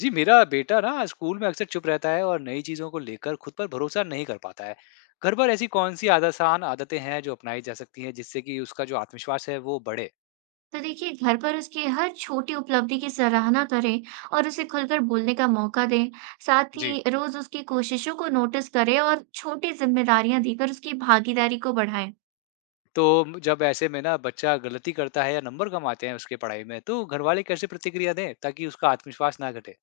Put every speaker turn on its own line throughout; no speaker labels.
जी, मेरा बेटा ना स्कूल में अक्सर चुप रहता है और नई चीज़ों को लेकर खुद पर भरोसा नहीं कर पाता है। घर पर ऐसी कौन-सी आद आसान आदतें हैं जो अपनाई जा सकती हैं जिससे कि उसका जो आत्मविश्वास है वो बढ़े?
तो देखिए, घर पर उसकी हर छोटी उपलब्धि की सराहना करें और उसे खुलकर बोलने का मौका दें। साथ
जी।
ही रोज उसकी कोशिशों को नोटिस करें और छोटी जिम्मेदारियां देकर उसकी भागीदारी को बढ़ाएं।
तो म जब ऐसे में ना बच्चा गलती करता है या नंबर कम आते हैं उसके पढ़ाई में, तो घरवाले कैसे प्रतिक्रिया दें ताकि उसका आत्मविश्वास ना घटे?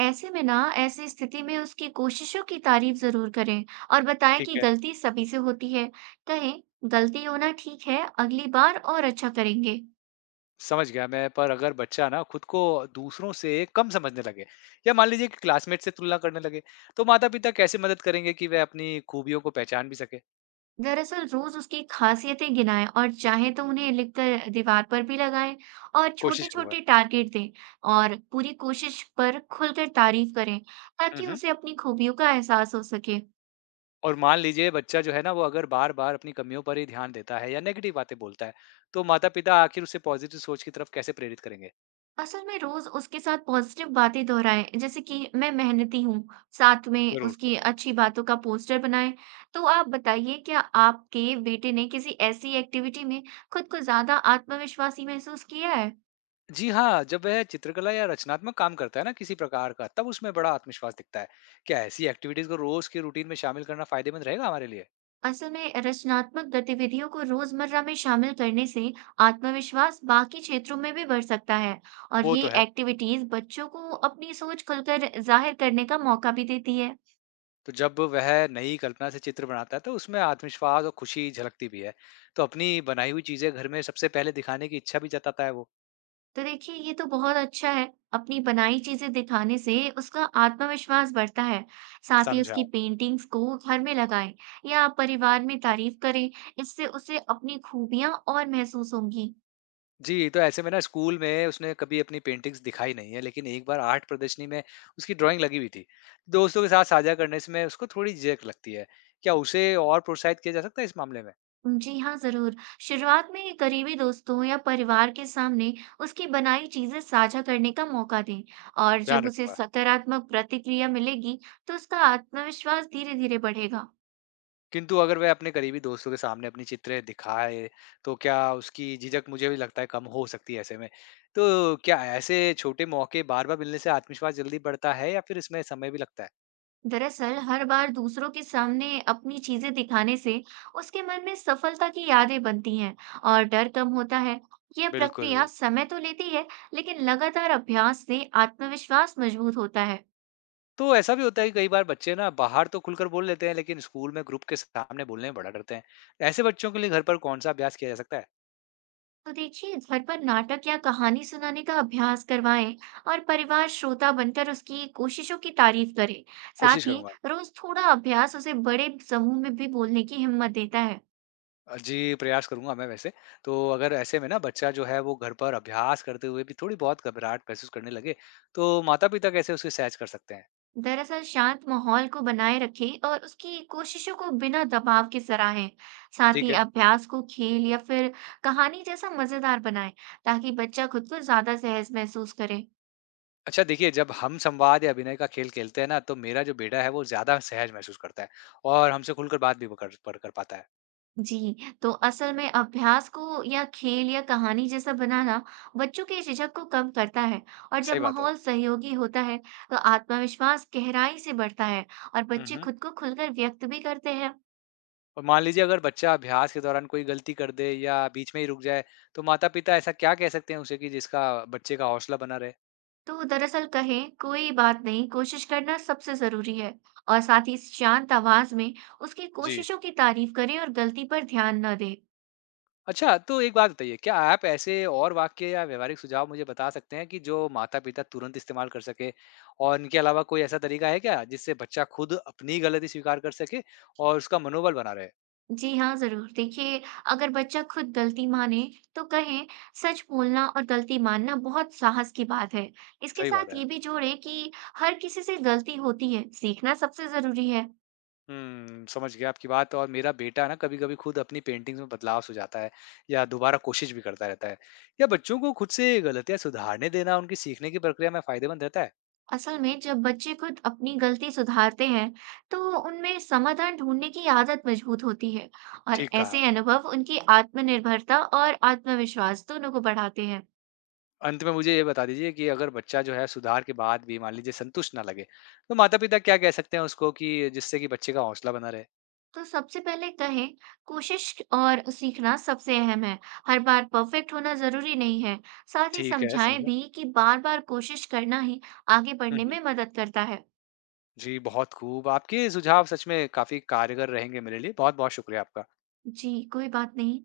ऐसे में ना ऐसी स्थिति में उसकी कोशिशों की तारीफ जरूर करें और बताएं कि
ठीक है।
गलती सभी से होती है। कहें, गलती होना ठीक है, अगली बार और अच्छा करेंगे।
समझ गया मैं, पर अगर बच्चा ना खुद को दूसरों से कम समझने लगे या मान लीजिए कि क्लासमेट से तुलना करने लगे, तो माता-पिता कैसे मदद करेंगे कि वह अपनी खूबियों को पहचान भी सके?
दरअसल, रोज उसकी खासियतें गिनाएं और चाहे तो उन्हें लिखकर दीवार पर भी लगाएं और छोटे
कोशिश करूँगा।
छोटे टारगेट दें और पूरी कोशिश पर खुलकर तारीफ करें
हुँ,
ताकि
हुँ।
उसे अपनी खूबियों का एहसास हो सके।
और मान लीजिए बच्चा जो है ना वो अगर बार-बार अपनी कमियों पर ही ध्यान देता है या नेगेटिव बातें बोलता है, तो माता-पिता आखिर उसे पॉजिटिव सोच की तरफ कैसे प्रेरित करेंगे?
असल में रोज उसके साथ पॉजिटिव बातें दोहराएं, जैसे कि मैं मेहनती हूँ। साथ में
ज़रूर।
उसकी अच्छी बातों का पोस्टर बनाएं। तो आप बताइए, क्या आपके बेटे ने किसी ऐसी एक्टिविटी में खुद को ज्यादा आत्मविश्वासी महसूस किया है?
जी हाँ, जब वह चित्रकला या रचनात्मक काम करता है ना किसी प्रकार का, तब उसमें बड़ा आत्मविश्वास दिखता है। क्या ऐसी एक्टिविटीज़ को रोज़ के रूटीन में शामिल करना फ़ायदेमंद रहेगा हमारे लिए?
असल में रचनात्मक गतिविधियों को रोजमर्रा में शामिल करने से आत्मविश्वास बाकी क्षेत्रों में भी बढ़ सकता है और
वो
ये
तो है।
एक्टिविटीज बच्चों को अपनी सोच खुलकर जाहिर करने का मौका भी देती है।
तो जब वह नई कल्पना से चित्र बनाता है तो उसमें आत्मविश्वास और खुशी झलकती भी है। तो अपनी बनाई हुई चीज़ें घर में सबसे पहले दिखाने की इच्छा भी जताता है वो।
तो देखिए, ये तो बहुत अच्छा है। अपनी बनाई चीजें दिखाने से उसका आत्मविश्वास बढ़ता है। साथ ही
समझा।
उसकी पेंटिंग्स को घर में लगाएं या परिवार में तारीफ करें। इससे उसे अपनी खूबियां और महसूस होंगी।
जी, तो ऐसे में ना स्कूल में उसने कभी अपनी पेंटिंग्स दिखाई नहीं है, लेकिन एक बार आर्ट प्रदर्शनी में उसकी ड्राइंग लगी हुई थी। दोस्तों के साथ साझा करने से मैं उसको थोड़ी झिझक लगती है। क्या उसे और प्रोत्साहित किया जा सकता है इस मामले में?
जी हाँ, ज़रूर। शुरुआत में करीबी दोस्तों या परिवार के सामने उसकी बनाई चीज़ें साझा करने का मौका दें और
ध्यान
जब उसे
रखूँगा।
सकारात्मक प्रतिक्रिया मिलेगी, तो उसका आत्मविश्वास धीरे-धीरे बढ़ेगा।
किंतु अगर वह अपने करीबी दोस्तों के सामने अपनी चित्रें दिखाए, तो क्या उसकी झिझक मुझे भी लगता है कम हो सकती है ऐसे में। तो क्या ऐसे छोटे मौके बार-बार मिलने से आत्मविश्वास जल्दी बढ़ता है या फिर इसमें समय भी लगता है?
दरअसल, हर बार दूसरों के सामने अपनी चीज़ें दिखाने से उसके मन में सफलता की यादें बनती हैं और डर कम होता है। यह
बिल्कुल।
प्रक्रिया समय तो लेती है, लेकिन लगातार अभ्यास से आत्मविश्वास मजबूत होता है।
तो ऐसा भी होता है कि कई बार बच्चे ना बाहर तो खुलकर बोल लेते हैं लेकिन स्कूल में ग्रुप के सामने बोलने में बड़ा डरते हैं। ऐसे बच्चों के लिए घर पर कौन-सा अभ्यास किया जा सकता है?
तो देखिए, घर पर नाटक या कहानी सुनाने का अभ्यास करवाएं और परिवार श्रोता बनकर उसकी कोशिशों की तारीफ करे। साथ
कोशिश
ही
करूंगा।
रोज थोड़ा अभ्यास उसे बड़े समूह में भी बोलने की हिम्मत देता है।
जी, प्रयास करूँगा मैं वैसे। तो अगर ऐसे में ना बच्चा जो है वो घर पर अभ्यास करते हुए भी थोड़ी बहुत घबराहट महसूस करने लगे, तो माता-पिता कैसे उसकी सहज कर सकते हैं?
दरअसल, शांत माहौल को बनाए रखें और उसकी कोशिशों को बिना दबाव के सराहें। साथ
ठीक
ही
है।
अभ्यास को खेल या फिर कहानी जैसा मजेदार बनाएं ताकि बच्चा खुद को ज्यादा सहज महसूस करे।
अच्छा देखिए, जब हम संवाद या अभिनय का खेल खेलते हैं ना, तो मेरा जो बेटा है वो ज़्यादा सहज महसूस करता है और हमसे खुलकर बात भी वो कर पाता है।
जी, तो असल में अभ्यास को या खेल या कहानी जैसा बनाना बच्चों के झिझक को कम करता है और जब
सही बात है।
माहौल सहयोगी होता है, तो आत्मविश्वास गहराई से बढ़ता है और
हुँ,
बच्चे
हुँ।
खुद को खुलकर व्यक्त भी करते हैं।
और मान लीजिए अगर बच्चा अभ्यास के दौरान कोई गलती कर दे या बीच में ही रुक जाए, तो माता-पिता ऐसा क्या कह सकते हैं उसे कि जिसका बच्चे का हौसला बना रहे?
तो दरअसल कहें, कोई बात नहीं, कोशिश करना सबसे जरूरी है। और साथ ही शांत आवाज में उसकी
जी।
कोशिशों की तारीफ करें और गलती पर ध्यान न दें।
अच्छा, तो एक बात बताइए, क्या आप ऐसे और वाक्य या व्यावहारिक सुझाव मुझे बता सकते हैं कि जो माता-पिता तुरंत इस्तेमाल कर सकें? और इनके अलावा कोई ऐसा तरीका है क्या जिससे बच्चा खुद अपनी गलती स्वीकार कर सके और उसका मनोबल बना रहे?
जी हाँ, ज़रूर। देखिए, अगर बच्चा खुद गलती माने, तो कहें, "सच बोलना और गलती मानना बहुत साहस की बात है।" इसके
सही बात
साथ
है।
ये भी जोड़ें कि हर किसी से गलती होती है, सीखना सबसे ज़रूरी है।
हुँ, समझ गया आपकी बात। और मेरा बेटा ना कभी-कभी खुद अपनी पेंटिंग्स में बदलाव सुझाता है या दोबारा कोशिश भी करता रहता है। या बच्चों को खुद से गलतियाँ सुधारने देना उनकी सीखने की प्रक्रिया में फ़ायदेमंद रहता है?
असल में, जब बच्चे खुद अपनी गलती सुधारते हैं, तो उनमें समाधान ढूंढने की आदत मजबूत होती है और
ठीक कहा।
ऐसे अनुभव उनकी आत्मनिर्भरता और आत्मविश्वास दोनों को बढ़ाते हैं।
अंत में मुझे ये बता दीजिए कि अगर बच्चा जो है सुधार के बाद भी मान लीजिए संतुष्ट ना लगे, तो माता-पिता क्या कह सकते हैं उसको कि जिससे कि बच्चे का हौसला बना रहे?
तो सबसे पहले कहें, कोशिश और सीखना सबसे अहम है। हर बार परफेक्ट होना जरूरी नहीं है। साथ ही
ठीक है,
समझाएं
समझा।
भी कि बार बार कोशिश करना ही आगे
हुँ,
बढ़ने में
हुँ।
मदद करता है।
जी, बहुत खूब। आपके सुझाव सच में काफ़ी कारगर रहेंगे मेरे लिए। बहुत-बहुत शुक्रिया आपका।
जी, कोई बात नहीं।